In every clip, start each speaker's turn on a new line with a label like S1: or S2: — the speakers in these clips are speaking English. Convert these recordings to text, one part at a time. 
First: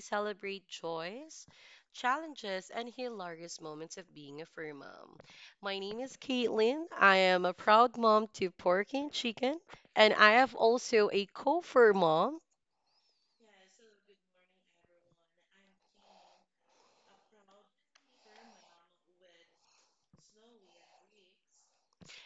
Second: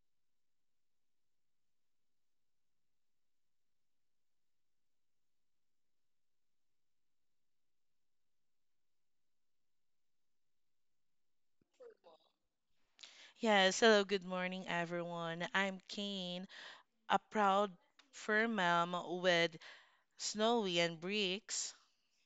S1: celebrate joys, challenges, and hilarious moments of being a fur mom. My name is Caitlin. I am a proud mom to Porky and chicken, and I have also a co-fur mom.
S2: Yes, hello, good morning, everyone. I'm Kane, a proud fur mom with Snowy and Bricks.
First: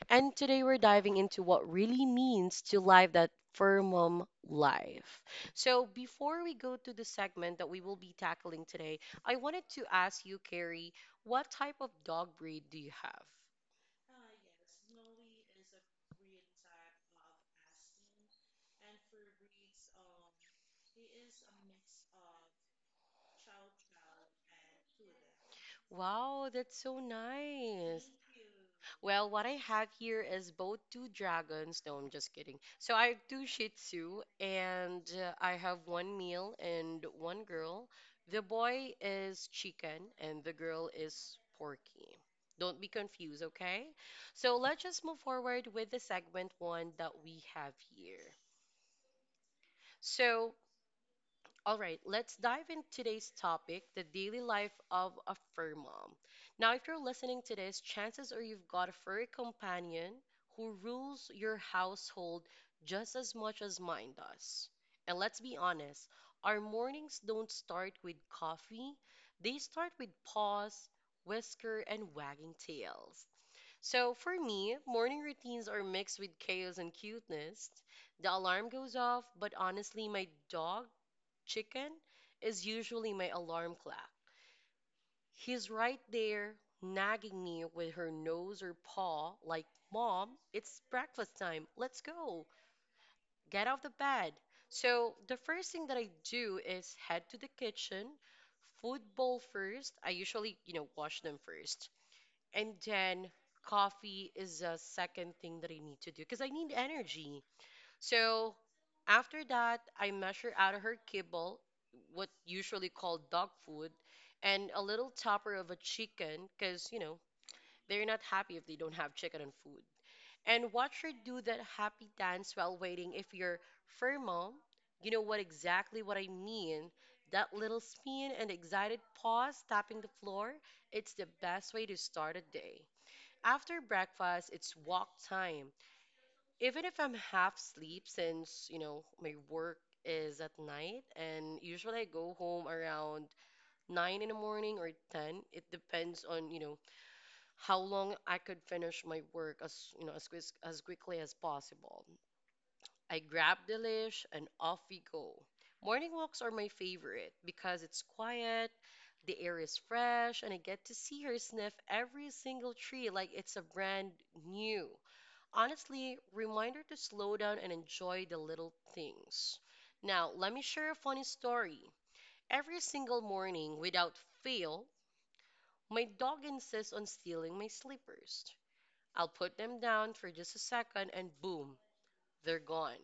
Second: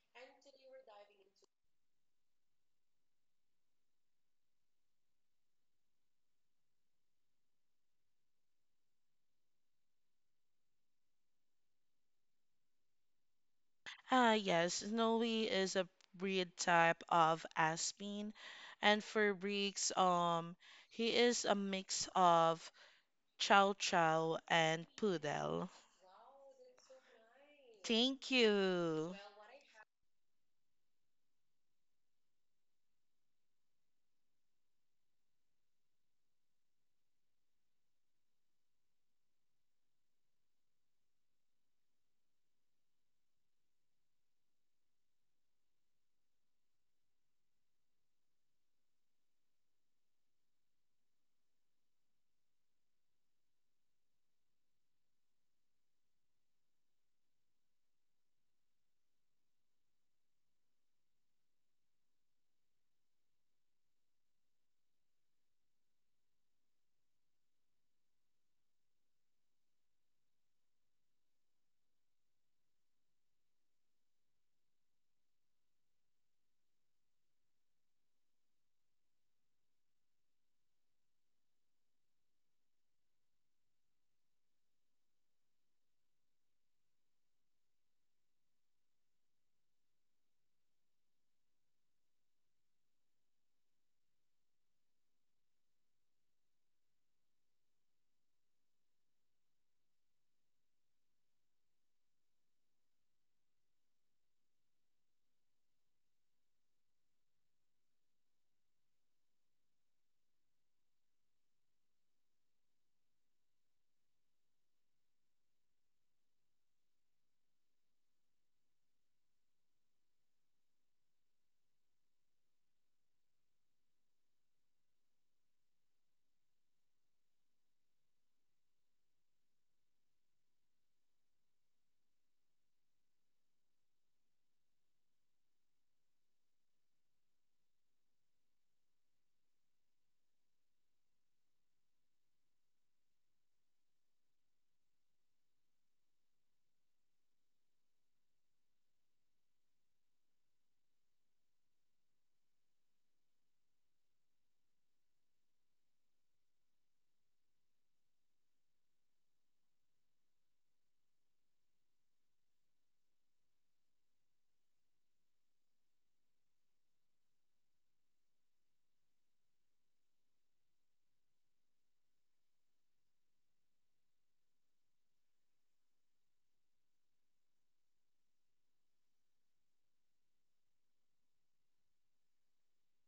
S1: And today we're diving into what really means to live that firmum life. So before we go to the segment that we will be tackling today, I wanted to ask you, Carrie, what type of dog breed do you have?
S2: Ah, yes, Snowy is a breed type of Aspin, and for Bricks, he is a mix of Chow Chow and Poodle.
S1: Wow, that's so nice.
S2: Thank you.
S1: Well, what I have here is both two dragons. No, I'm just kidding. So I have two Shih Tzu, and I have one male and one girl. The boy is Chicken, and the girl is Porky. Don't be confused, okay? So let's just move forward with the segment one that we have here. So all right, let's dive into today's topic, the daily life of a fur mom. Now, if you're listening to this, chances are you've got a furry companion who rules your household just as much as mine does. And let's be honest, our mornings don't start with coffee, they start with paws, whisker, and wagging tails. So, for me, morning routines are mixed with chaos and cuteness. The alarm goes off, but honestly, my dog chicken is usually my alarm clock. He's right there nagging me with her nose or paw, like, "Mom, it's breakfast time. Let's go. Get off the bed." So the first thing that I do is head to the kitchen, food bowl first. I usually, you know, wash them first. And then coffee is a second thing that I need to do because I need energy. So after that, I measure out of her kibble, what usually called dog food, and a little topper of a chicken, because, you know, they're not happy if they don't have chicken and food. And watch her do that happy dance while waiting. If you're fur mom, you know what exactly what I mean. That little spin and excited pause tapping the floor, it's the best way to start a day. After breakfast, it's walk time. Even if I'm half asleep, since, you know, my work is at night, and usually I go home around 9 in the morning or 10. It depends on, you know, how long I could finish my work as, you know, as quick, as quickly as possible. I grab the leash and off we go. Morning walks are my favorite because it's quiet, the air is fresh, and I get to see her sniff every single tree like it's a brand new. Honestly, reminder to slow down and enjoy the little things. Now, let me share a funny story. Every single morning, without fail, my dog insists on stealing my slippers. I'll put them down for just a second and boom, they're gone.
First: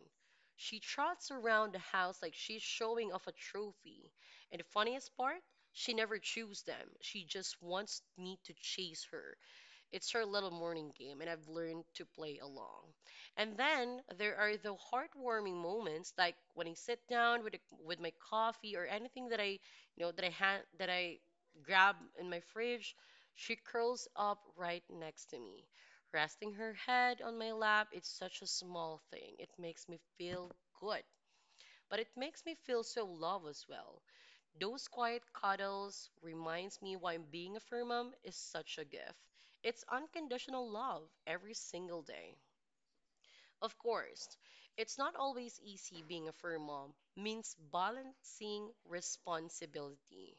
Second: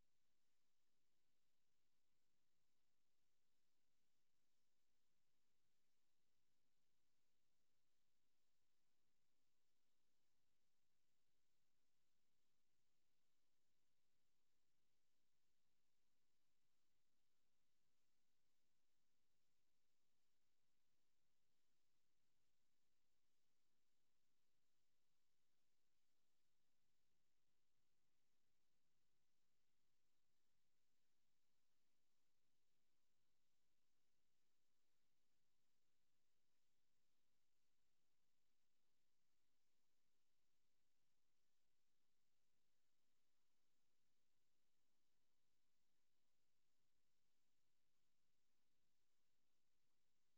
S1: She trots around the house like she's showing off a trophy. And the funniest part, she never chews them. She just wants me to chase her. It's her little morning game, and I've learned to play along. And then there are the heartwarming moments, like when I sit down with a, with my coffee or anything that I had that I grab in my fridge. She curls up right next to me, resting her head on my lap. It's such a small thing. It makes me feel good, but it makes me feel so loved as well. Those quiet cuddles reminds me why being a fur mom is such a gift. It's unconditional love every single day. Of course, it's not always easy being a fur mom means balancing responsibility.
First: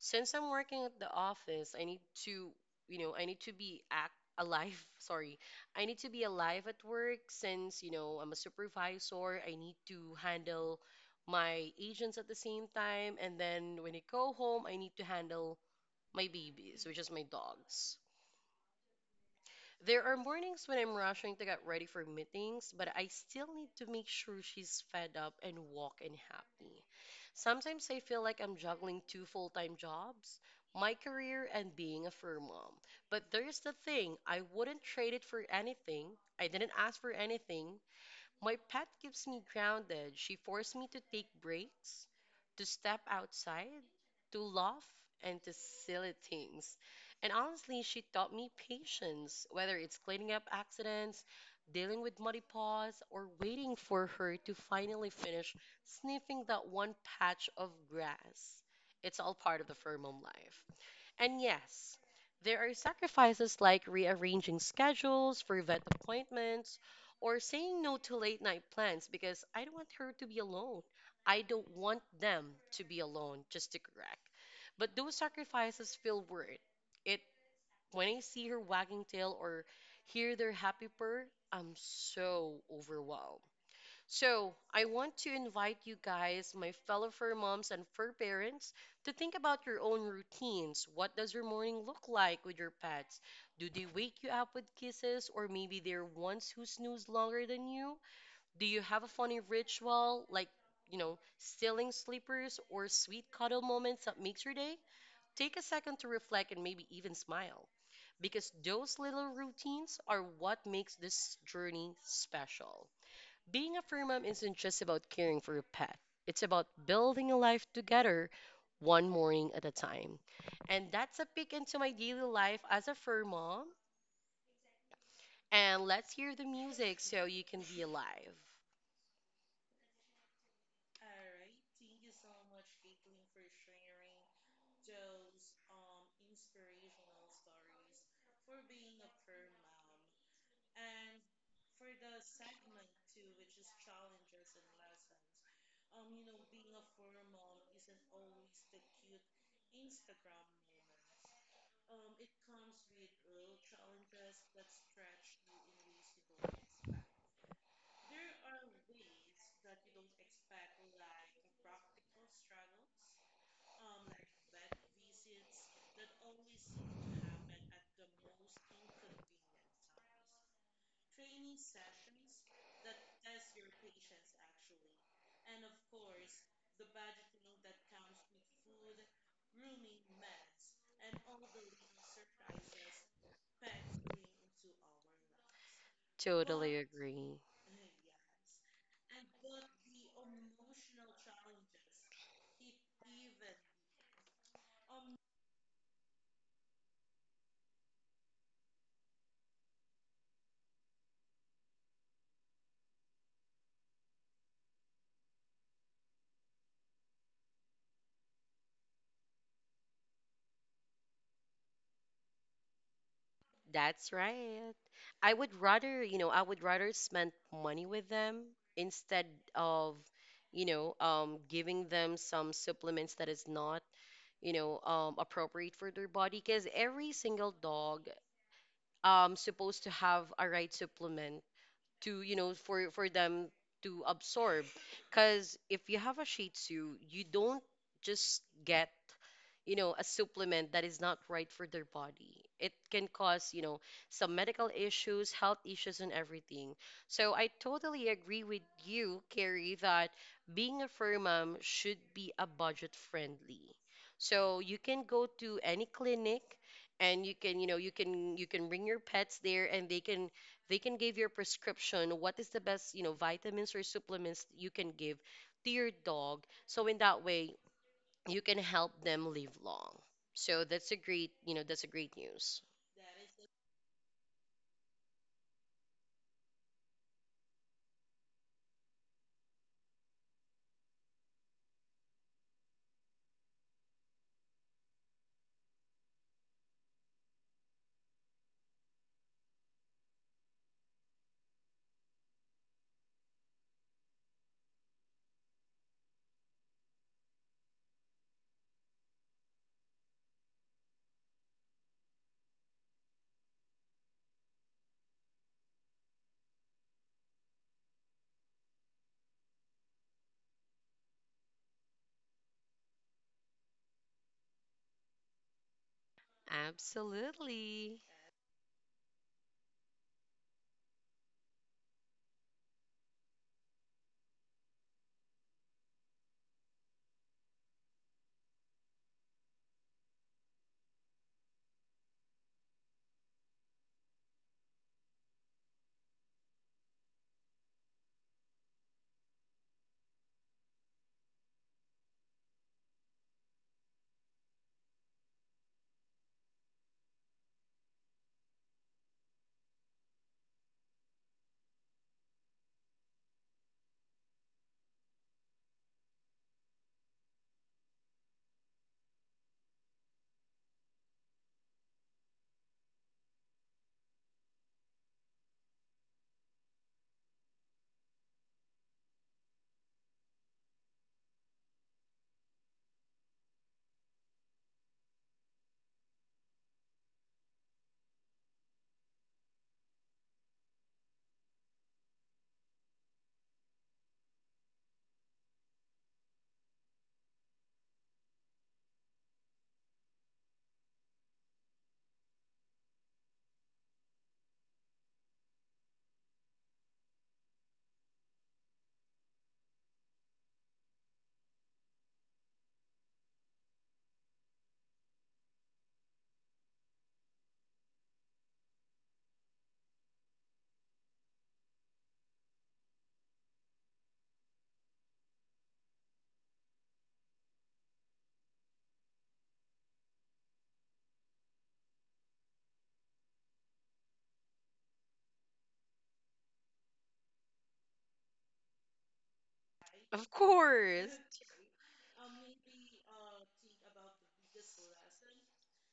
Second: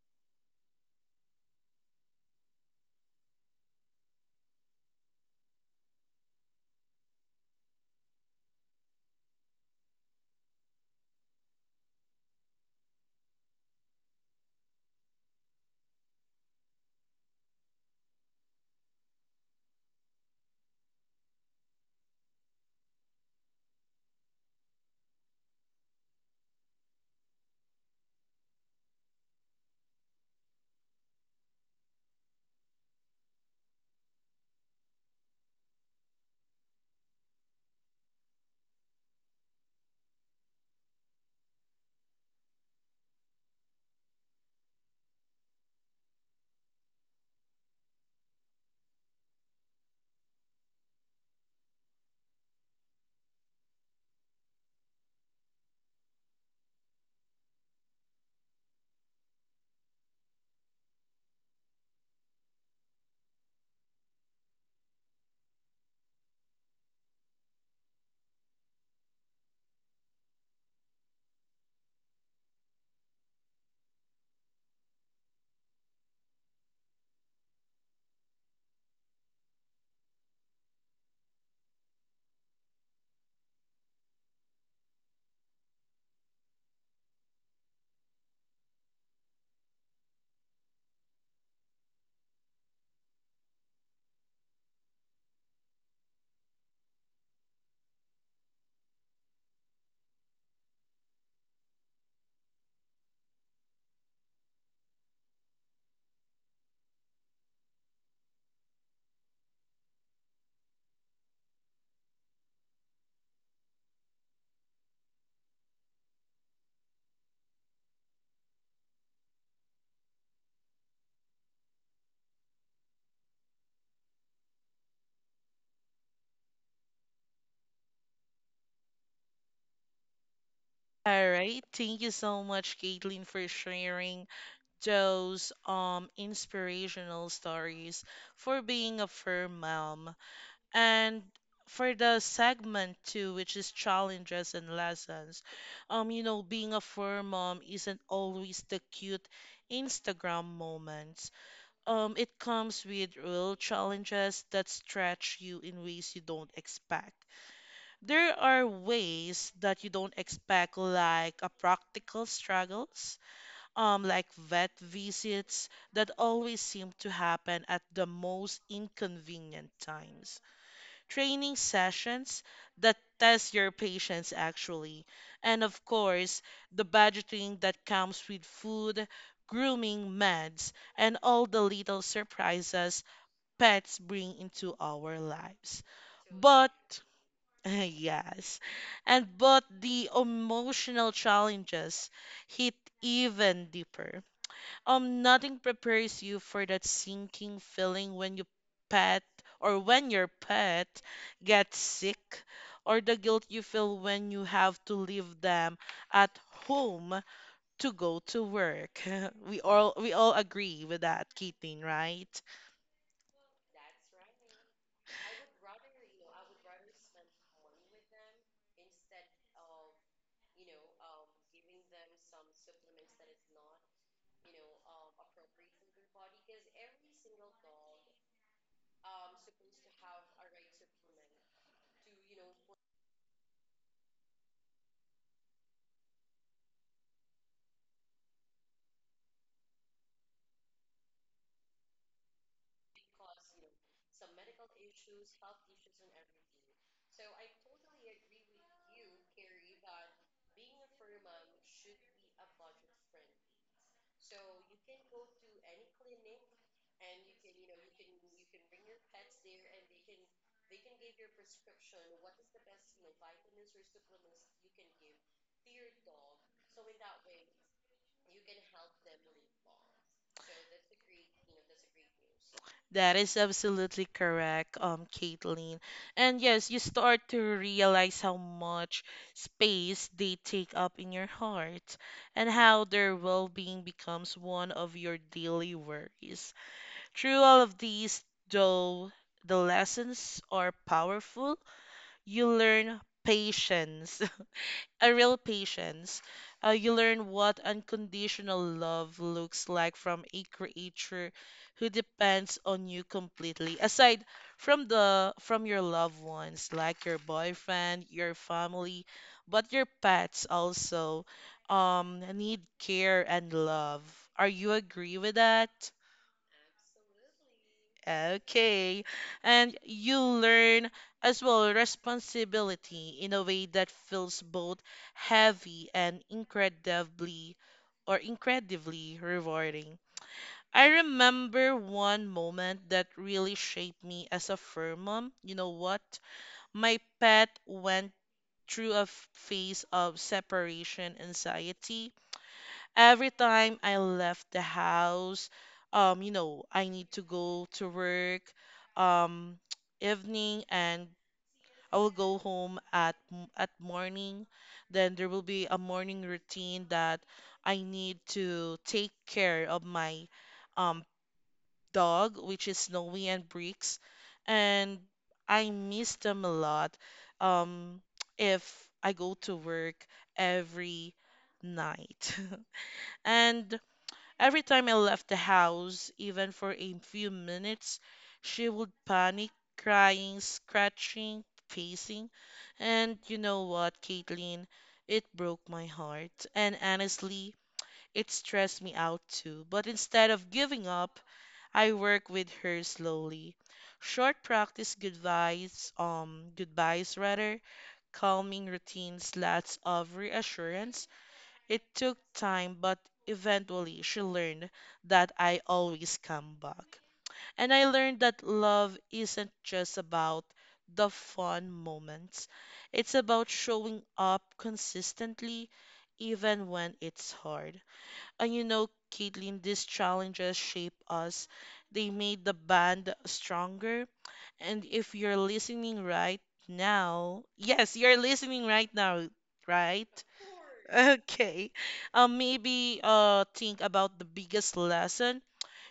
S1: Since I'm working at the office, I need to be act alive. Sorry. I need to be alive at work since, you know, I'm a supervisor. I need to handle my agents at the same time. And then when I go home, I need to handle my babies, which is my dogs. There are mornings when I'm rushing to get ready for meetings, but I still need to make sure she's fed up and walking happy. Sometimes I feel like I'm juggling two full time jobs, my career and being a fur mom. But there's the thing I wouldn't trade it for anything. I didn't ask for anything, my pet keeps me grounded. She forced me to take breaks, to step outside, to laugh, and to silly things. And honestly, she taught me patience, whether it's cleaning up accidents, dealing with muddy paws, or waiting for her to finally finish sniffing that one patch of grass. It's all part of the firm home life. And yes, there are sacrifices like rearranging schedules for vet appointments or saying no to late night plans because I don't want her to be alone. I don't want them to be alone, just to correct. But those sacrifices feel worth it. It- When I see her wagging tail or hear their happy purr, I'm so overwhelmed. So, I want to invite you guys, my fellow fur moms and fur parents, to think about your own routines. What does your morning look like with your pets? Do they wake you up with kisses, or maybe they're ones who snooze longer than you? Do you have a funny ritual, like, you know, stealing sleepers or sweet cuddle moments that makes your day? Take a second to reflect and maybe even smile, because those little routines are what makes this journey special. Being a fur mom isn't just about caring for your pet, it's about building a life together one morning at a time. And that's a peek into my daily life as a fur mom. And let's hear the music so you can be alive.
S2: All right, thank you so much, Caitlin, for sharing those inspirational stories for being a firm mom and for the segment two, which is challenges and lessons. You know, being a firm mom isn't always the cute Instagram moments. It comes with real challenges that stretch you in ways you don't expect. There are ways that you don't expect, like a practical struggles. Like vet visits that always seem to happen at the most inconvenient times, training sessions that test your patience actually, and of course, the budgeting that comes with food, grooming, meds, and all the little surprises pets bring into our lives. But
S1: Totally agree.
S2: yes, and but the emotional challenges hit even deeper. Nothing prepares you for that sinking feeling when you pet or when your pet gets sick, or the guilt you feel when you have to leave them at home to go to work. We all agree with that, Kitin, right?
S1: That's right. I would rather spend money with them instead of, giving them some supplements that is not, appropriate for their body. Because every single dog supposed to have a right supplement to you know for them to absorb, because if you have a shih tzu you don't just get, you know, a supplement that is not right for their body. It can cause, you know, some medical issues, health issues, and everything. So I totally agree with you, Carrie, that being a fur mom should be a budget friendly. So you can go to any clinic and you can, you know, you can bring your pets there and they can give your prescription what is the best, you know, vitamins or supplements you can give to your dog. So in that way, you can help them live long. So that's a great, you know, that's a great news.
S2: That is absolutely correct, Caitlin. And yes, you start to realize how much space they take up in your heart and how their well-being becomes one of your daily worries. Through all of these, though, the lessons are powerful. You learn patience, a real patience. You learn what unconditional love looks like from a creature who depends on you completely. Aside from the from your loved ones, like your boyfriend, your family, but your pets also need care and love. Are you agree with that?
S1: Absolutely.
S2: Okay. And you learn as well responsibility in a way that feels both heavy and incredibly or incredibly rewarding. I remember one moment that really shaped me as a fur mom. You know what? My pet went through a phase of separation anxiety every time I left the house, you know, I need to go to work, um, evening, and I will go home at morning. Then there will be a morning routine that I need to take care of my um dog, which is Snowy and Bricks, and I miss them a lot. Um, if I go to work every night. And every time I left the house, even for a few minutes, she would panic, crying, scratching, pacing. And you know what, Caitlin? It broke my heart. And honestly, it stressed me out too. But instead of giving up, I work with her slowly. Short practice goodbyes, goodbyes rather, calming routines, lots of reassurance. It took time, but eventually she learned that I always come back. And I learned that love isn't just about the fun moments, it's about showing up consistently, even when it's hard. And you know, Caitlin, these challenges shape us, they made the band stronger. And if you're listening right now, yes, you're listening right now, right?
S1: Of course.
S2: Okay. Maybe think about the biggest lesson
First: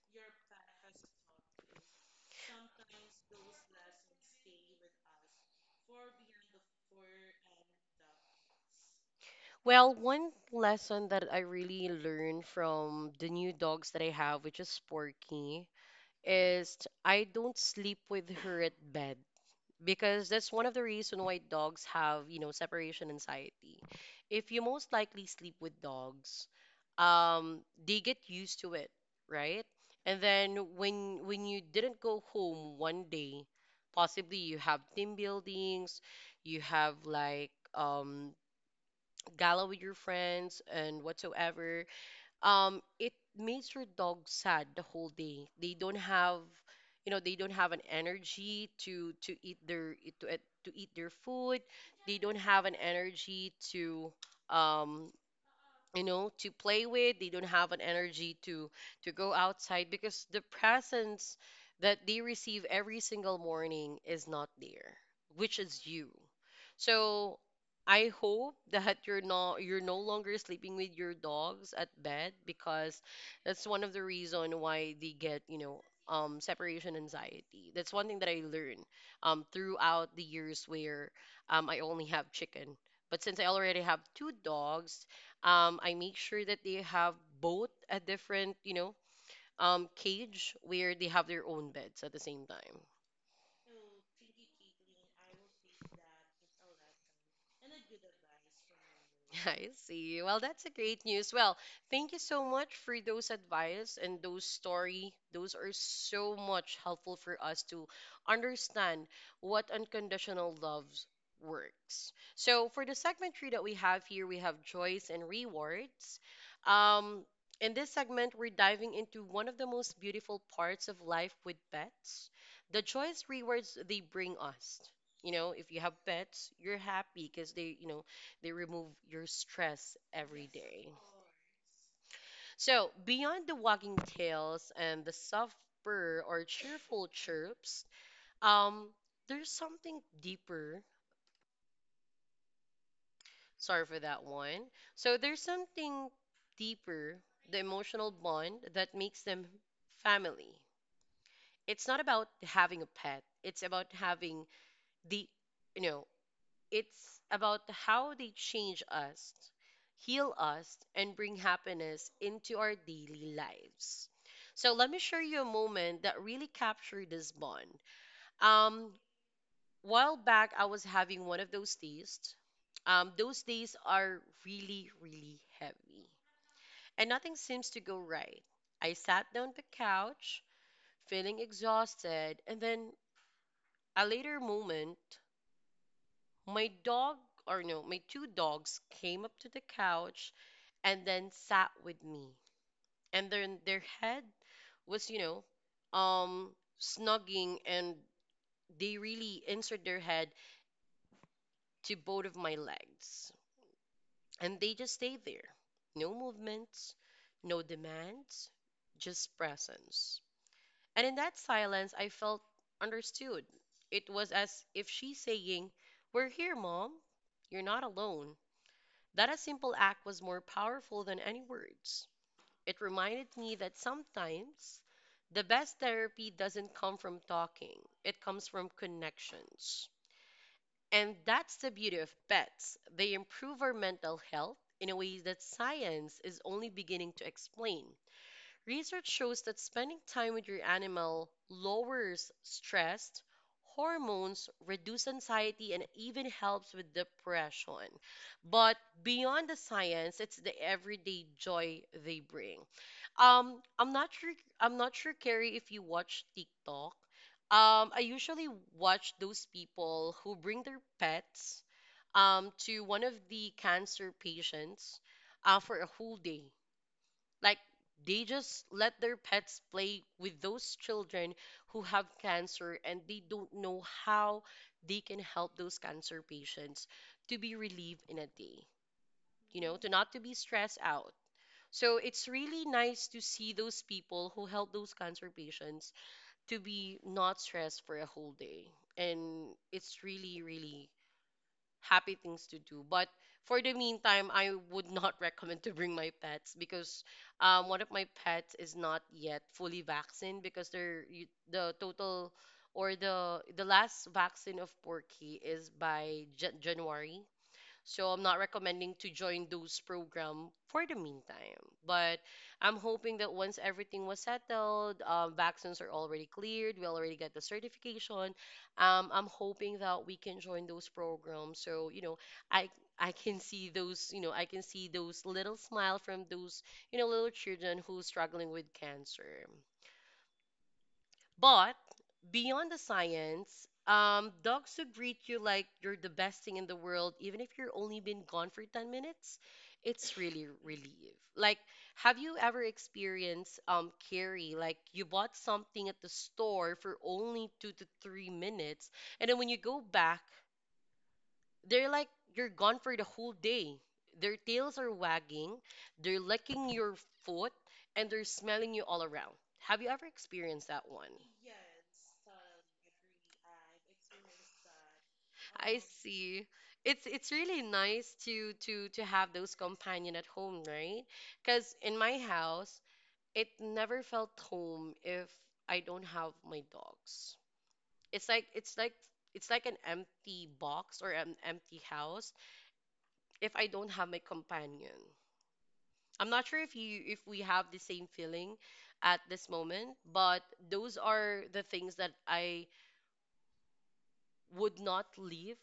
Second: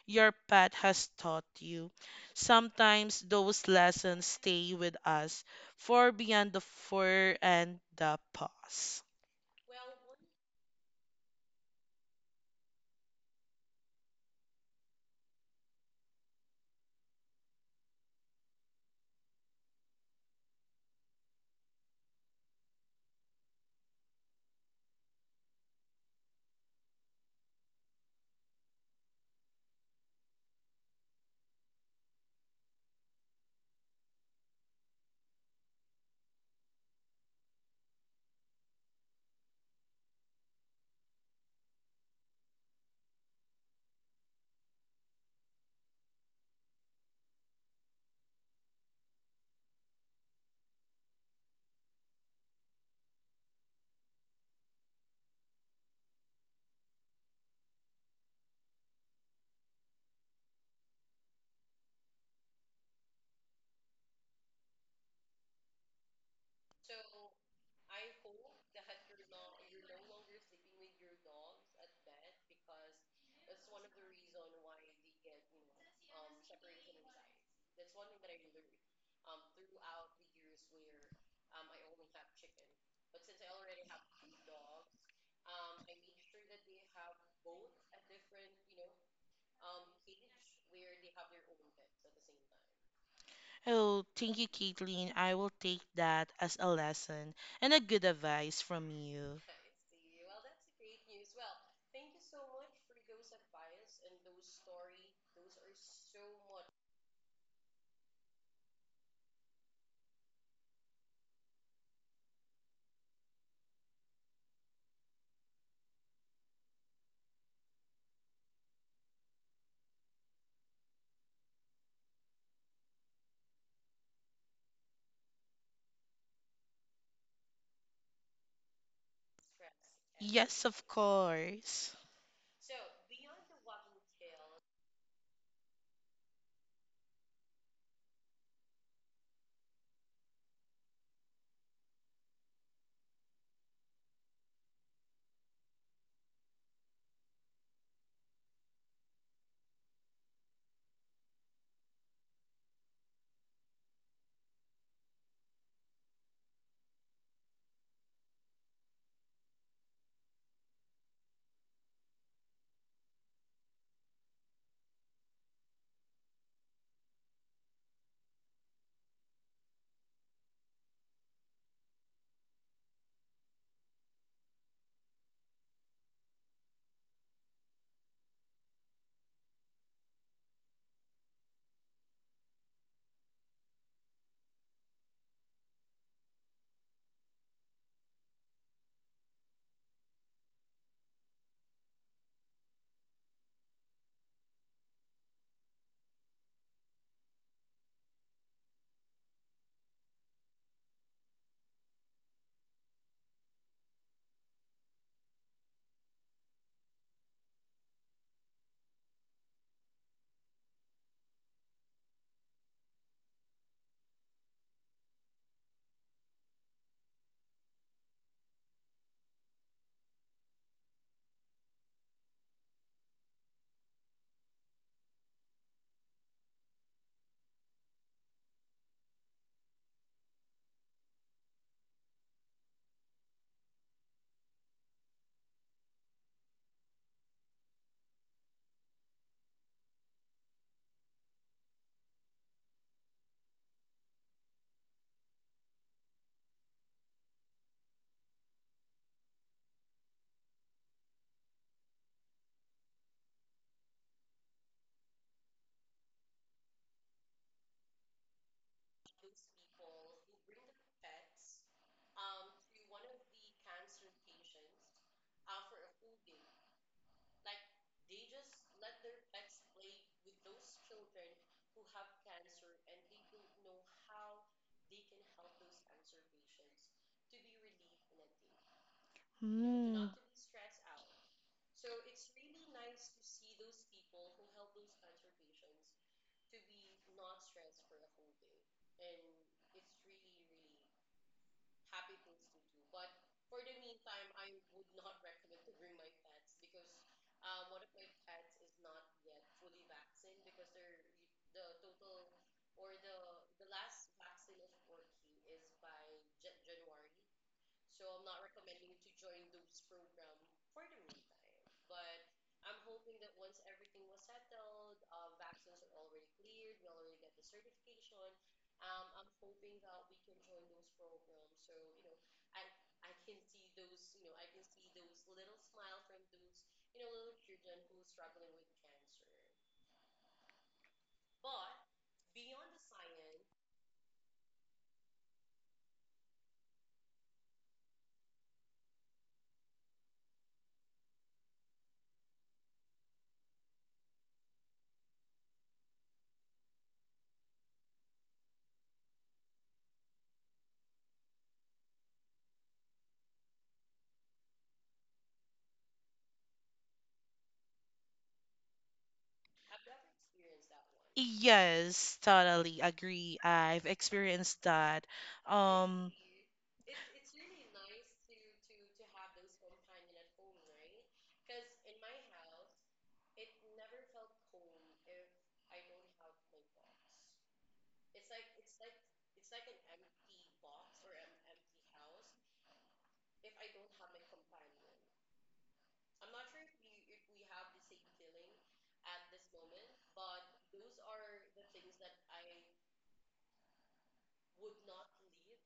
S2: your pet has taught you. Sometimes those lessons stay with us far beyond the fur and the paws.
S1: Well, one lesson that I really learned from the new dogs that I have, which is Sporky, is I don't sleep with her at bed, because that's one of the reason why dogs have, you know, separation anxiety. If you most likely sleep with dogs, um they get used to it, right? And then when you didn't go home one day, possibly you have team buildings, you have like gala with your friends and whatsoever, it makes your dog sad the whole day. They don't have, you know, they don't have an energy to eat their to eat their food, they don't have an energy to, um you know, to play with, they don't have an energy to go outside because the presence that they receive every single morning is not there, which is you. So I hope that you're not, you're no longer sleeping with your dogs at bed, because that's one of the reason why they get, you know, separation anxiety. That's one thing that I learned throughout the years where I only have chicken. But since I already have two dogs, I make sure that they have both a different, you know, cage where they have their own beds at the same time.
S2: Oh, thank you, Caitlin. I will take that as a lesson and a good advice from you.
S1: I see. Well, that's a great news. Well, thank you so much for those advice and those story. Those are so much helpful for us to understand what unconditional love works. So for the segment three that we have here, we have joys and rewards. Um, in this segment, we're diving into one of the most beautiful parts of life with pets, the joys rewards they bring us. You know, if you have pets, you're happy because they, you know, they remove your stress every
S2: Yes, of
S1: day.
S2: course.
S1: So, beyond the wagging tails and the soft purr or cheerful chirps, um, there's something deeper. Sorry for that one. So, there's something deeper, the emotional bond that makes them family. It's not about having a pet, it's about having the, you know, it's about how they change us, heal us, and bring happiness into our daily lives. So let me share you a moment that really captured this bond. Um, while back, I was having one of those days. Those days are really, really heavy, and nothing seems to go right. I sat down on the couch, feeling exhausted, and then a later moment my dog, or no, my two dogs came up to the couch and then sat with me. And then their head was, snugging and they really inserted their head to both of my legs. And they just stayed there. No movements, no demands, just presence. And in that silence, I felt understood. It was as if she's saying, "We're here, Mom. You're not alone." That a simple act was more powerful than any words. It reminded me that sometimes the best therapy doesn't come from talking, it comes from connections. And that's the beauty of pets. They improve our mental health in a way that science is only beginning to explain. Research shows that spending time with your animal lowers stress hormones, reduce anxiety, and even helps with depression. But beyond the science, it's the everyday joy they bring. Um, I'm not sure. I'm not sure, Carrie, if you watch TikTok. I usually watch those people who bring their pets to one of the cancer patients for a whole day. Like they just let their pets play with those children who have cancer and they don't know how they can help those cancer patients to be relieved in a day, you know, to
S2: Hmm.
S1: not to be stressed out. So it's really nice to see those people who help those cancer patients to be not stressed for a whole day. And it's really, really happy things to do. But for the meantime, I would not recommend to bring my pets because one of my pets is not yet fully vaccinated because the total or the last vaccine of Porky is by January. So I'm not recommending to join those program for the meantime. But I'm hoping that once everything was settled, vaccines are already cleared, we already got the certification. I'm hoping that we can join those programs. So you know, I I can see those. I can see those little smile from those little children who's struggling with cancer. But beyond the science, dogs who greet you like you're the best thing in the world, even if you're only been gone for 10 minutes, it's really relief. Like, have you ever experienced carry like you bought something at the store for only 2 to 3 minutes, and then when you go back, they're like you're gone for the whole day. Their tails are wagging, they're licking your foot, and they're smelling you all around. Have you ever experienced that one?
S2: Yes, totally agree. I've experienced that.
S1: I
S2: Um,
S1: see. It's really nice to to have those companion at home, right? Because in my house, it never felt home if I don't have my dogs. It's like it's like it's like an empty box or an empty house if I don't have my companion. I'm not sure if you if we have the same feeling at this moment, but those are the things that I would not leave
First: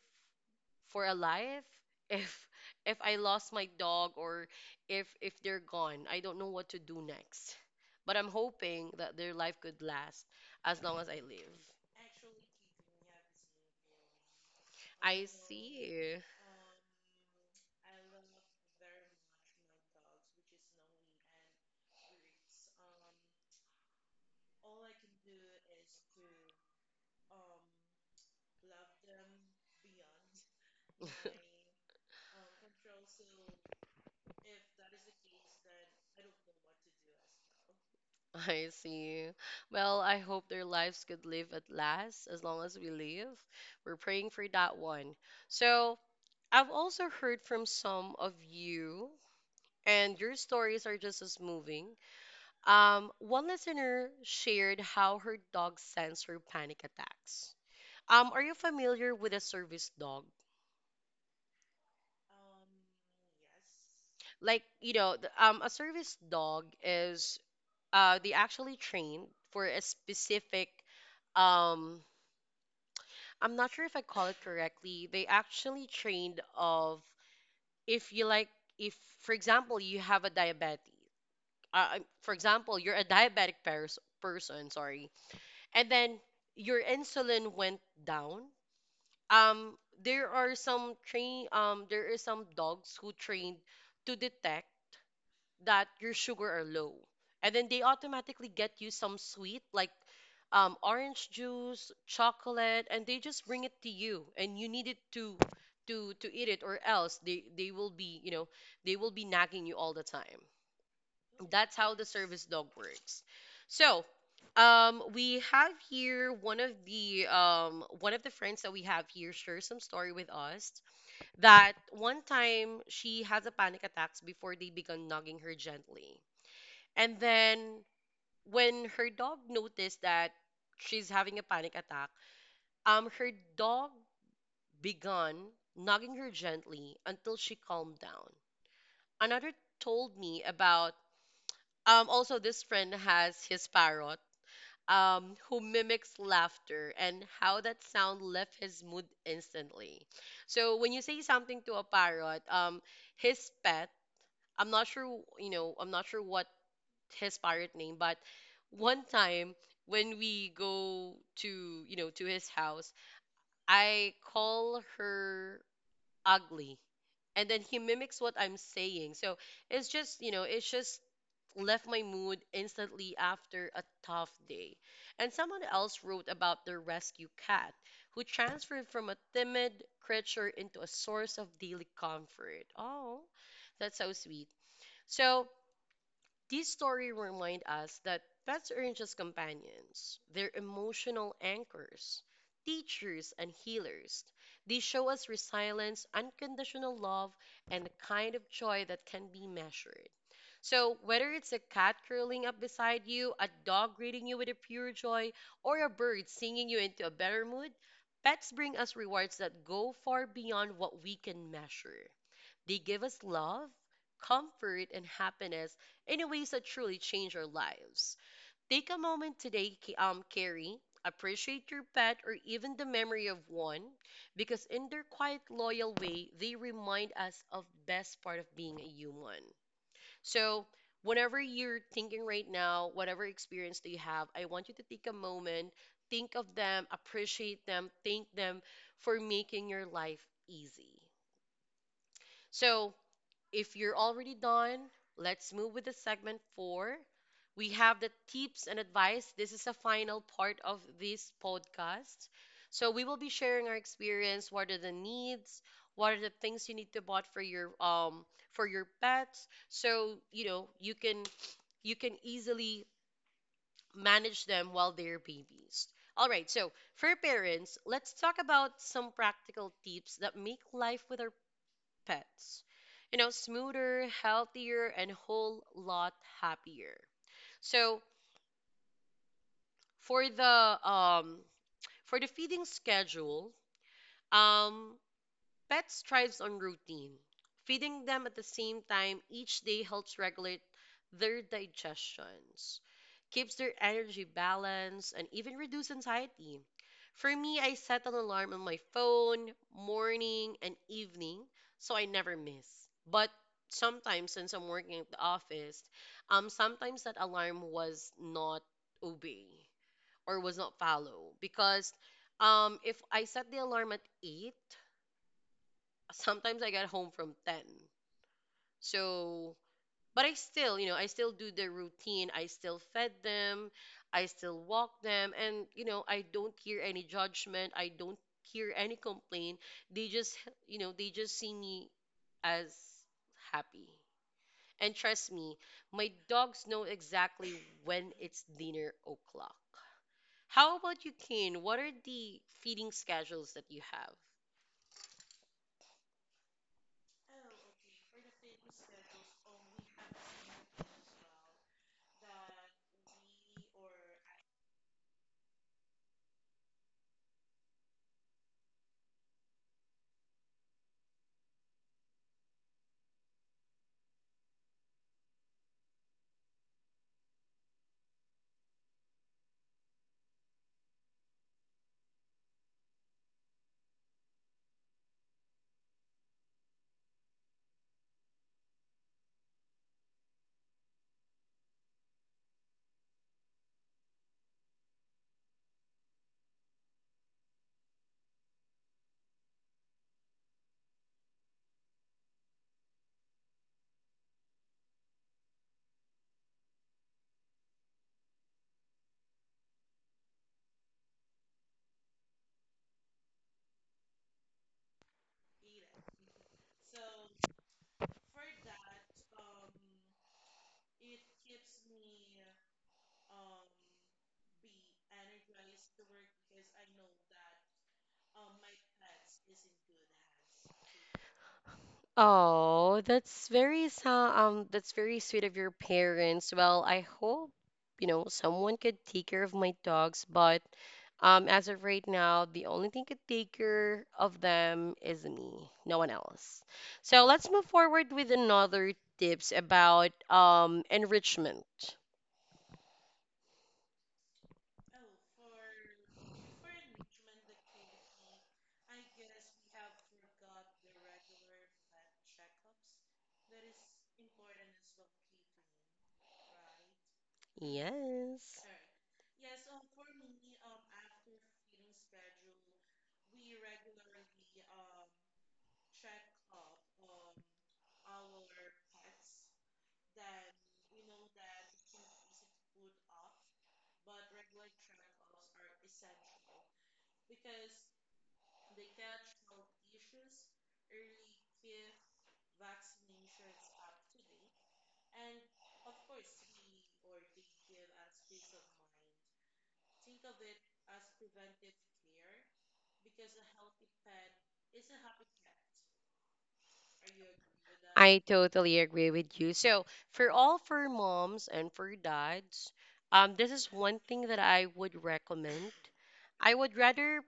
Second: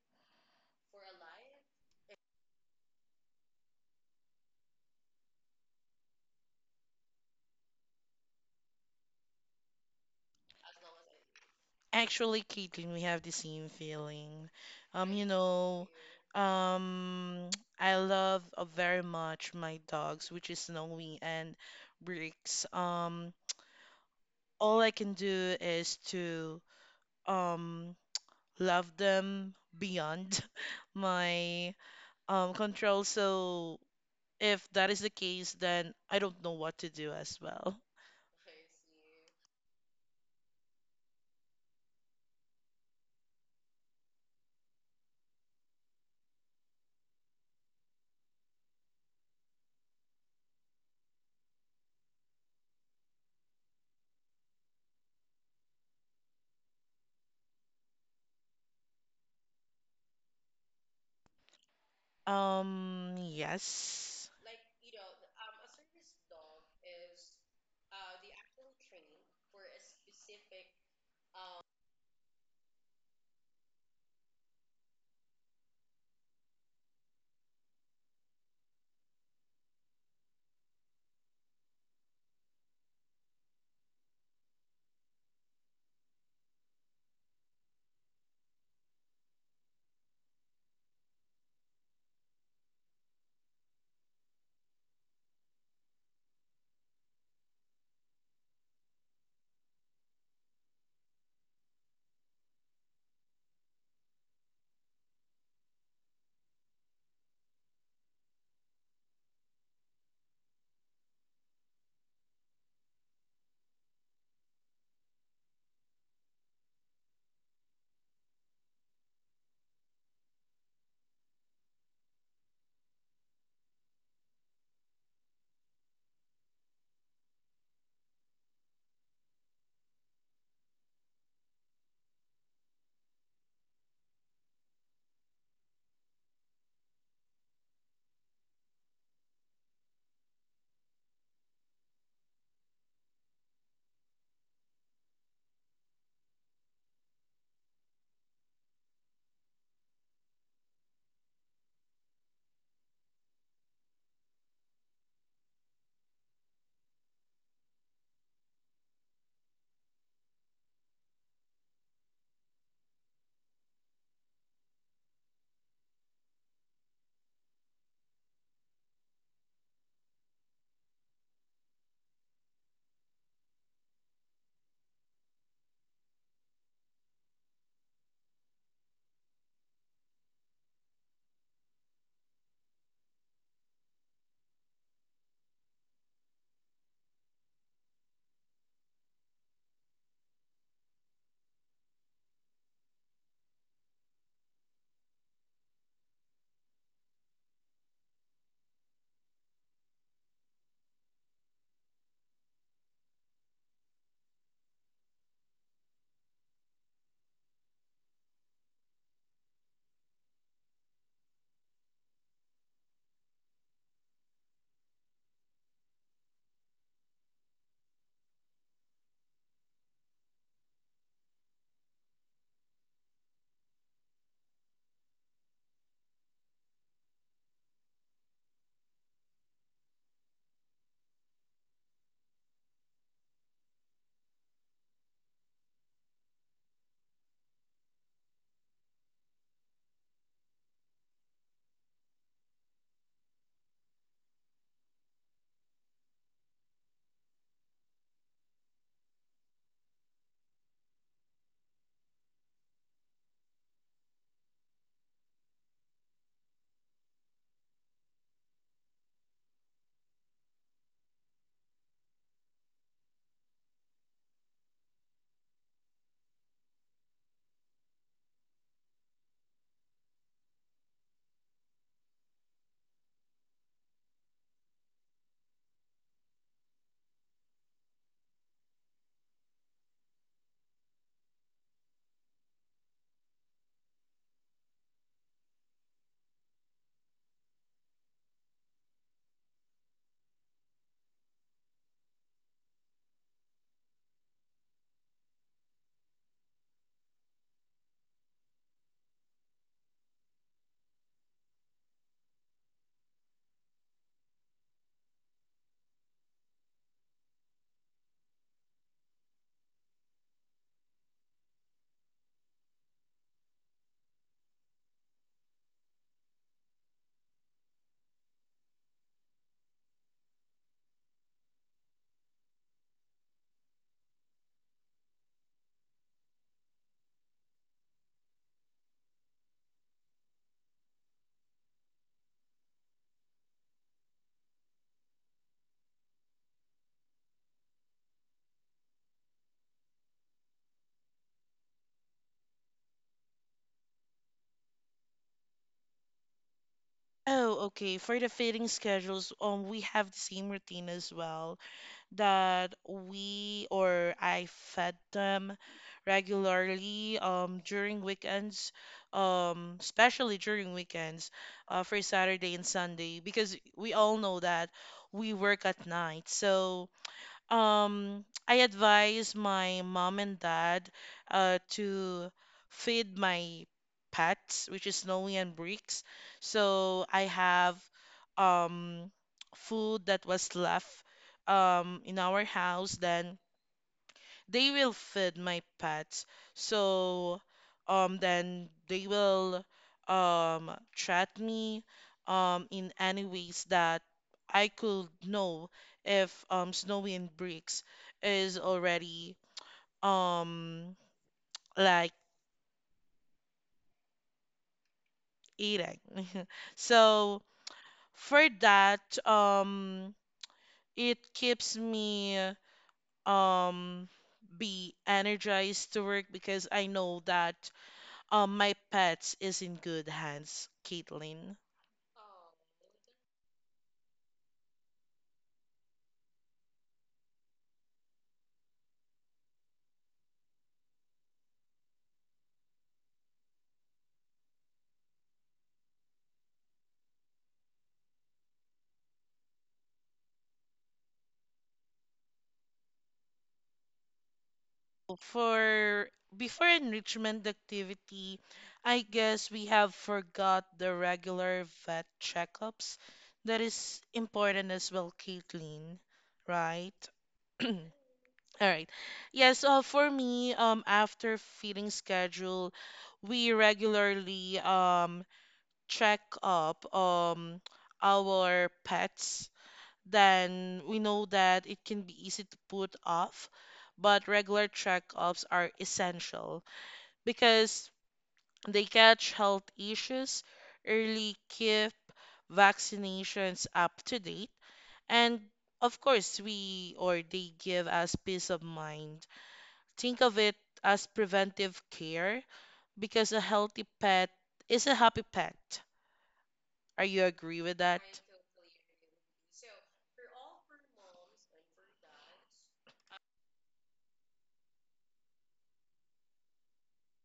S1: for a life if if I lost my dog or if they're gone. I don't know what to do next. But I'm hoping that their life could last as long as I live.
S2: actually, Caitlin, we have the same feeling.
S1: I
S2: You know,
S1: see.
S2: um, I love very much my dogs, which is Snowy and Bricks. All I can do is to um love them beyond my control. So if that is the case, then I don't know what to do as well.
S1: I see. Well, I hope their lives could live at last as long as we live. We're praying for that one. So, I've also heard from some of you, and your stories are just as moving. One listener shared how her dog sends her panic attacks. Are you familiar with a service dog?
S2: Yes.
S1: Like, you know, a service dog is they actually train for a specific um I'm not sure if I call it correctly. They actually trained of if you like if for example you have a diabetic for example you're a diabetic person, sorry, and then your insulin went down. um there are some train there are some dogs who trained to detect that your sugar are low. And then they automatically get you some sweet, like orange juice, chocolate, and they just bring it to you, and you need it to to eat it, or else they will be, you know, they will be nagging you all the time. That's how the service dog works. So, we have here one of the one of the friends that we have here share some story with us that one time she has a panic attacks before they began nagging her gently. And then when her dog noticed that she's having a panic attack, her dog began nugging her gently until she calmed down. Another told me about also this friend has his parrot who mimics laughter and how that sound left his mood instantly. So when you say something to a parrot, his pet, I'm not sure what his pirate name, but one time when we go to, you know, to his house, I call her ugly. And then he mimics what I'm saying. So it's just, you know, it's just left my mood instantly after a tough day. And someone else wrote about their rescue cat who transferred from a timid creature into a source of daily comfort. Oh, that's so sweet. So, these stories remind us that pets aren't just companions, they're emotional anchors, teachers, and healers. They show us resilience, unconditional love, and the kind of joy that can be measured. So, whether it's a cat curling up beside you, a dog greeting you with a pure joy, or a bird singing you into a better mood, pets bring us rewards that go far beyond what we can measure. They give us love, comfort, and happiness in ways that truly change our lives. Take a moment today, Carrie. Appreciate your pet or even the memory of one, because in their quiet, loyal way, they remind us of best part of being a human. So, whenever you're thinking right now, whatever experience that you have, I want you to take a moment, think of them, appreciate them, thank them for making your life easy. So, if you're already done, let's move with the segment four. We have the tips and advice. This is the final part of this podcast. So we will be sharing our experience. What are the needs? What are the things you need to bought for your pets? So you know you can easily manage them while they're babies. All right, so for parents, let's talk about some practical tips that make life with our pets. You know, smoother, healthier, and whole lot happier. So for the um for the feeding schedule, um pets thrives on routine. Feeding them at the same time each day helps regulate their digestions, keeps their energy balanced, and even reduce anxiety. For me, I set an alarm on my phone, morning and evening, so I never miss. But sometimes, since I'm working at the office, sometimes that alarm was not obey or was not follow because if I set the alarm at 8, sometimes I get home from 10. So, but I still, you know, I still do the routine. I still fed them. I still walk them. And, you know, I don't hear any judgment. I don't hear any complaint. They just, you know, they just see me as happy. And trust me, my dogs know exactly when it's dinner o'clock. How about you, Kane? What are the feeding schedules that you have?
S2: Oh, okay. For the fitting schedules, we have the same routine as well that we or I fed them regularly during weekends, especially during weekends, for Saturday and Sunday because we all know that we work at night. So, I advise my mom and dad to feed my pets, which is Snowy and Bricks. So I have um food that was left in our house, then they will feed my pets. So then they will chat me in any ways that I could know if Snowy and Bricks is already um like eating. So for that, it keeps me um be energized to work because I know that my pets is in good hands, Caitlin.
S1: Oh, that's that's very sweet of your parents. Well, I hope, you know, someone could take care of my dogs, but as of right now, the only thing could take care of them is me, no one else. So let's move forward with another tips about enrichment.
S2: For before enrichment activity, I guess we have forgot the regular vet checkups. That is important as well, Caitlin, right? All
S1: Yes.
S2: right. Yes, for me, after feeding schedule, we regularly check up our pets, then we know that it can be easy to put off, but regular checkups are essential because they catch health issues early, keep vaccinations up to date, and of course, we or they give us peace of mind. Think of it as preventive care because a healthy pet is a happy pet. Are you agree with that?
S1: I totally agree with you. So, for moms and for dads, this is one thing that I would recommend. I would rather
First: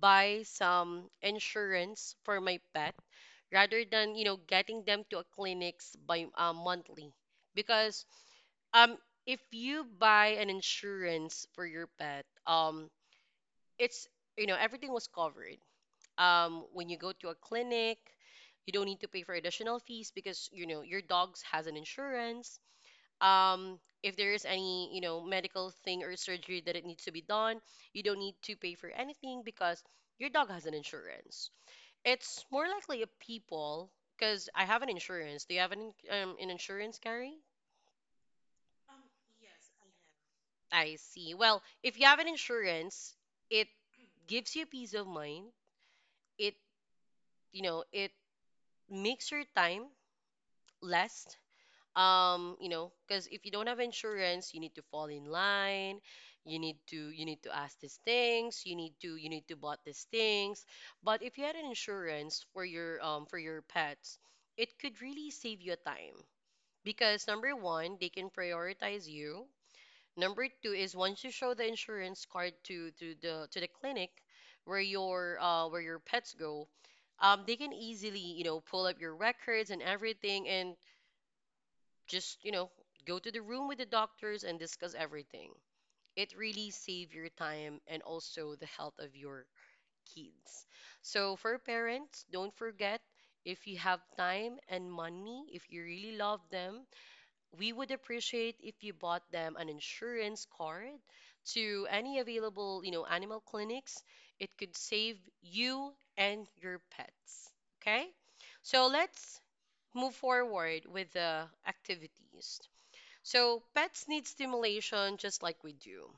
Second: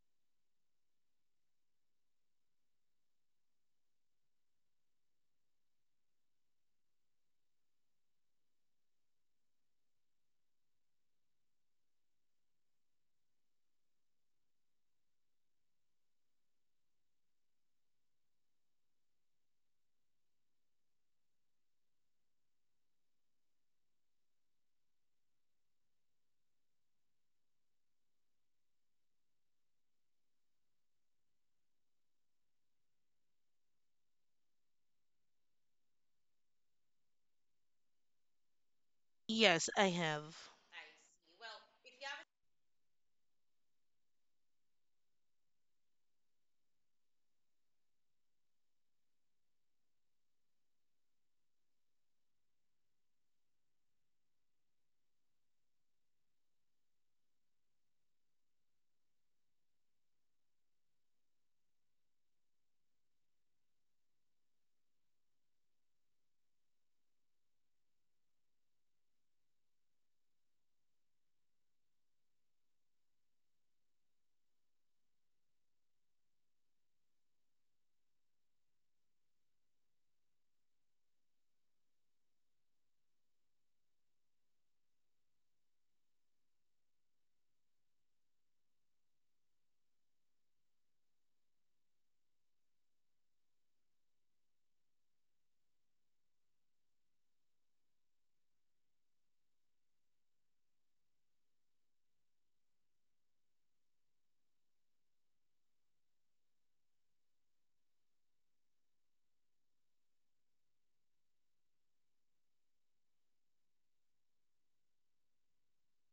S1: buy some insurance for my pet rather than, you know, getting them to a clinics by monthly. Because um if you buy an insurance for your pet, it's, you know, everything was covered, when you go to a clinic you don't need to pay for additional fees because, you know, your dog's has an insurance. Um, if there is any, you know, medical thing or surgery that it needs to be done, you don't need to pay for anything because your dog has an insurance. It's more likely a people because I have an insurance. Do you have an, an insurance, Gary?
S2: Yes, I have.
S1: I see. Well, if you have an insurance, it gives you peace of mind. It, it makes your time less, you know, because if you don't have insurance you need to fall in line. You need to ask these things, you need to bought these things. But if you had an insurance for your pets, it could really save you time because number one, they can prioritize you. Number two is, once you show the insurance card to the clinic where your pets go, they can easily, you know, pull up your records and everything. And just, you know, go to the room with the doctors and discuss everything. It really save your time and also the health of your kids. So for parents, don't forget, if you have time and money, if you really love them, we would appreciate if you bought them an insurance card to any available, you know, animal clinics. It could save you and your pets. Okay? So let's move forward with the activities. So pets need stimulation just like we do.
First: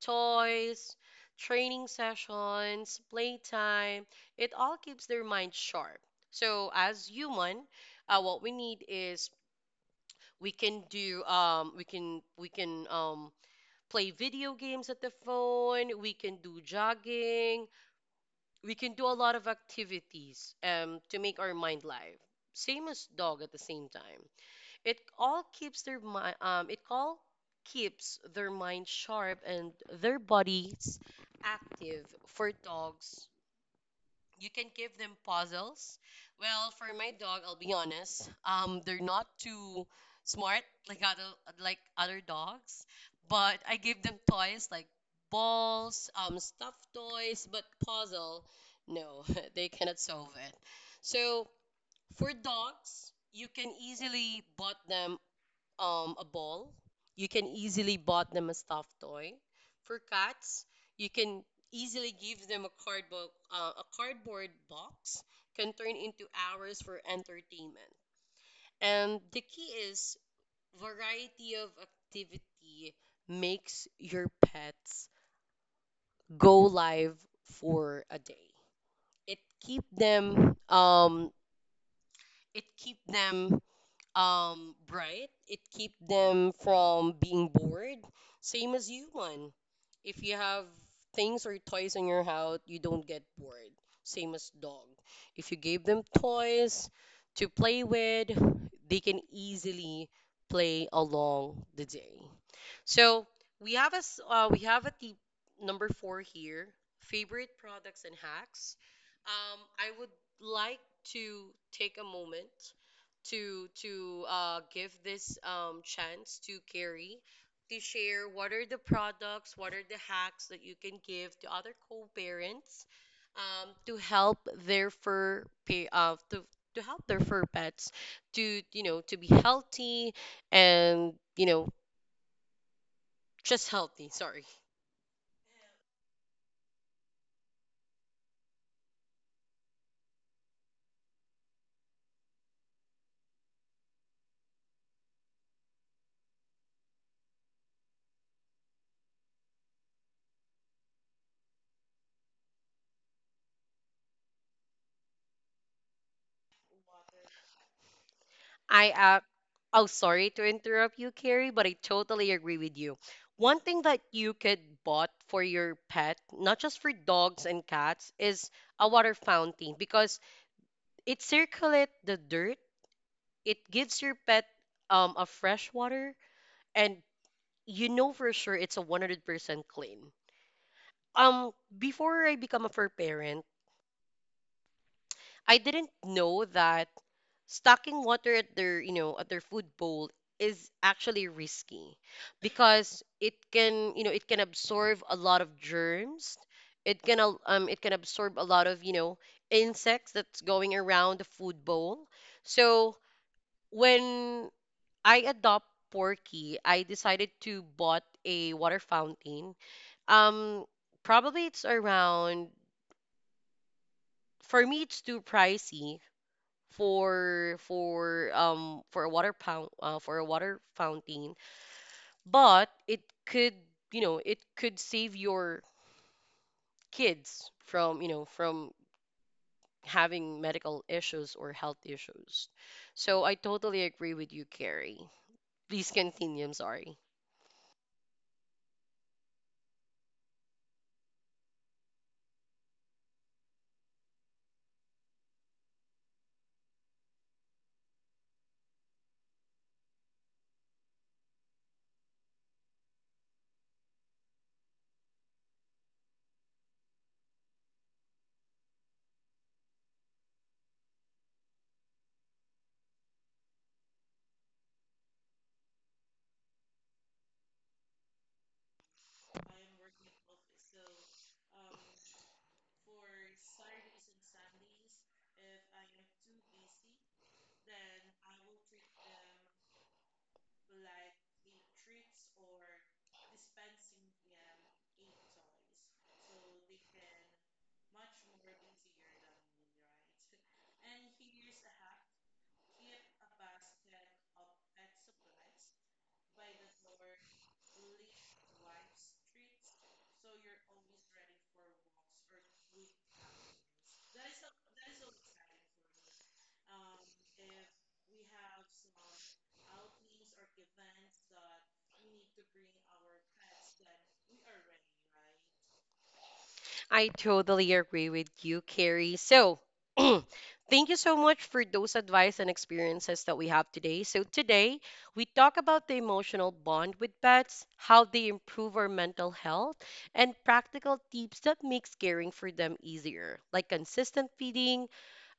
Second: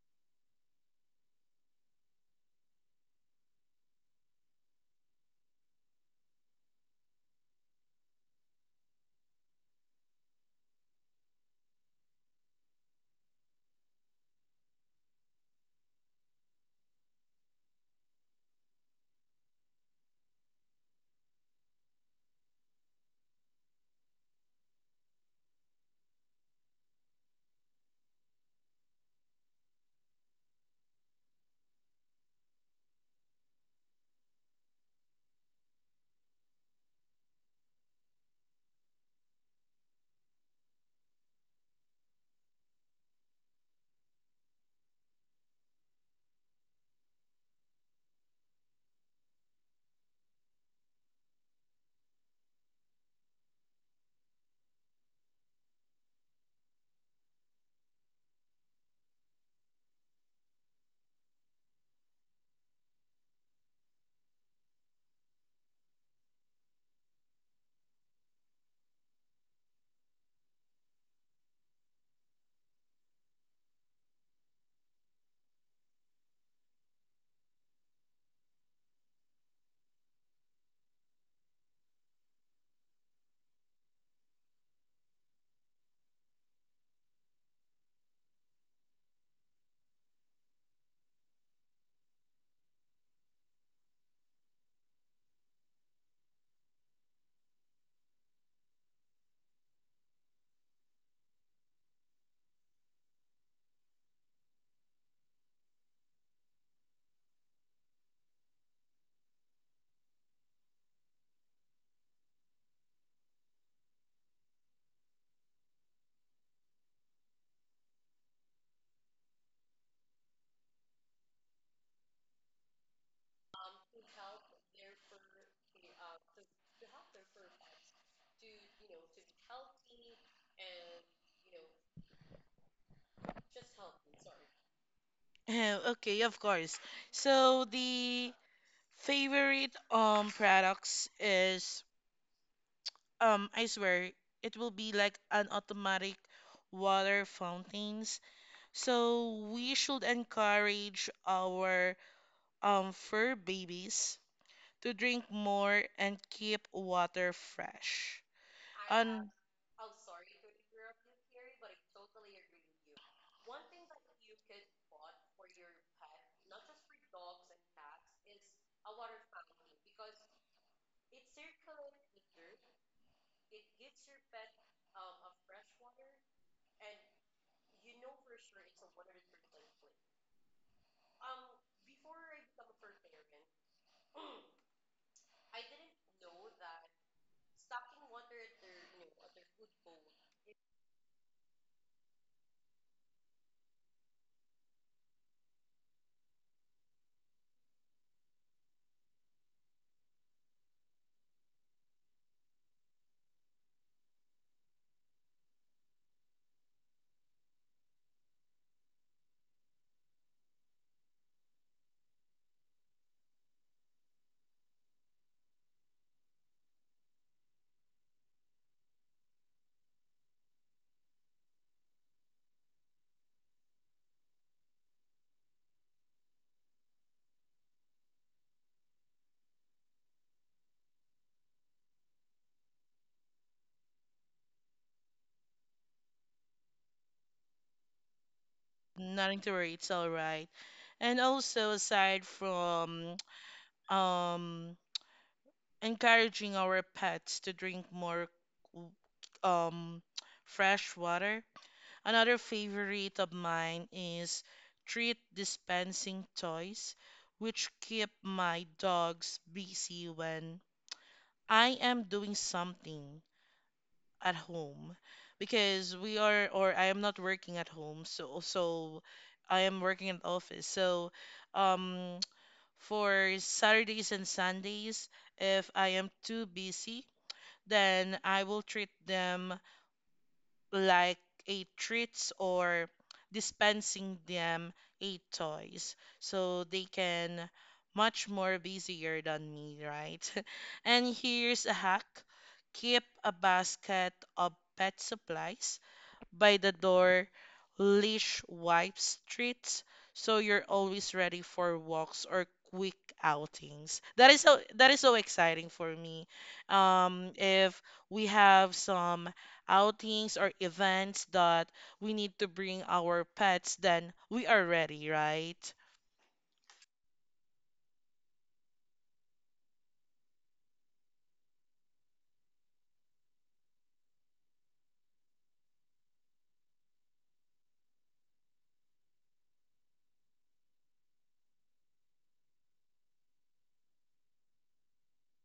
S1: Toys, training sessions, playtime, it all keeps their mind sharp. So as human, what we need is, we can do we can play video games at the phone, we can do jogging, we can do a lot of activities to make our mind live. Same as dog at the same time. It all keeps their mind it all keeps their mind sharp and their bodies active. For dogs, you can give them puzzles. Well, for my dog, I'll be honest, they're not too smart like other like other dogs, but I give them toys like balls, stuffed toys, but puzzle, no, they cannot solve it. So, for dogs, you can easily bought them a ball. You can easily bought them a stuffed toy. For cats, you can easily give them a cardboard box can turn into hours for entertainment. And the key is variety of activity makes your pets go live for a day. It keep them it keep them bright. It keep them from being bored. Same as human. If you have things or toys in your house, you don't get bored. Same as dog. If you gave them toys to play with, they can easily play along the day. So we have a we have a tip number four here. Favorite products and hacks. I would like to take a moment to give this, chance to Carrie to share what are the products, what are the hacks that you can give to other co-parents, to help their to help their fur pets to, you know, to be healthy and, you know, just healthy, sorry.
S2: Oh, okay, of course. So the favorite products is I swear it will be like an automatic water fountains. So we should encourage our fur babies to drink more and keep water fresh.
S1: I
S2: And
S1: Oh, sorry to interrupt you, Carrie, but I totally agree with you. One thing that you could bought for your pet, not just for dogs and cats, is a water fountain because it circulates the dirt. It gives your pet a fresh water, and you know for sure it's a 100% clean. Um, Before I become a fur parent, I didn't know that stocking water at their, you know, at their food bowl is actually risky because it can, you know, it can absorb a lot of germs. It can it can absorb a lot of, you know, insects that's going around the food bowl. So when I adopt Porky, I decided to bought a water fountain. um Probably it's around, for me it's too pricey, for for a water pound, for a water fountain, but it could, you know, it could save your kids from, you know, from having medical issues or health issues. So I totally agree with you, Carrie, please continue, I'm sorry.
S2: nothing to worry, it's all right. And also aside from um encouraging our pets to drink more w- um, fresh water. Another favorite of mine is treat dispensing toys, which keep my dogs busy when I am doing something at home because we are or I am not working at home, so I am working in office. So um for Saturdays and Sundays, if I am too busy, then I will treat them like a treats or dispensing them a toys, so they can much more busier than me, right? And here's a hack. Keep a basket of pet supplies by the door, leash wiped streets, so you're always ready for walks or quick outings. That is so exciting for me. If we have some outings or events that we need to bring our pets, then we are ready, right?
S1: I totally agree with you, Carrie. So, thank you so much for those advice and experiences that we have today. So, today we talk about the emotional bond with pets, how they improve our mental health, and practical tips that makes caring for them easier, like consistent feeding,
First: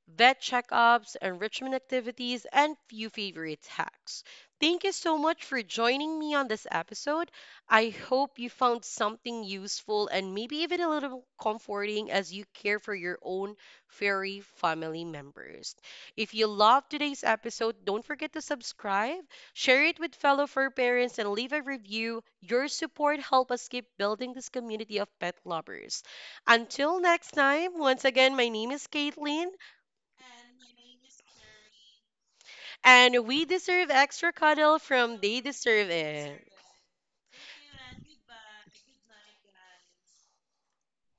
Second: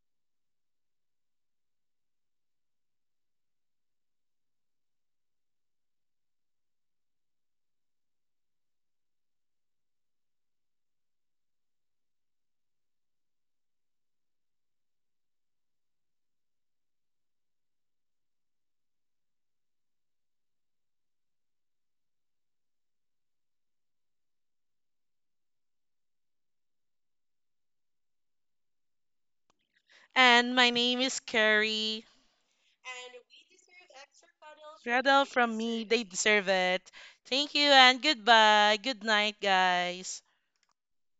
S1: vet checkups, enrichment activities, and few favorite hacks. Thank you so much for joining me on this episode. I hope you found something useful and maybe even a little comforting as you care for your own furry family members. If you loved today's episode, don't forget to subscribe, share it with fellow fur parents, and leave a review. Your support helps us keep building this community of pet lovers. Until next time, once again, my name is Caitlin.
S2: And my name is Carrie.
S1: And we deserve extra cuddle from
S2: Rather
S1: they
S2: from me,
S1: deserve
S2: they
S1: it.
S2: deserve it. Thank you and goodbye. Good night, guys.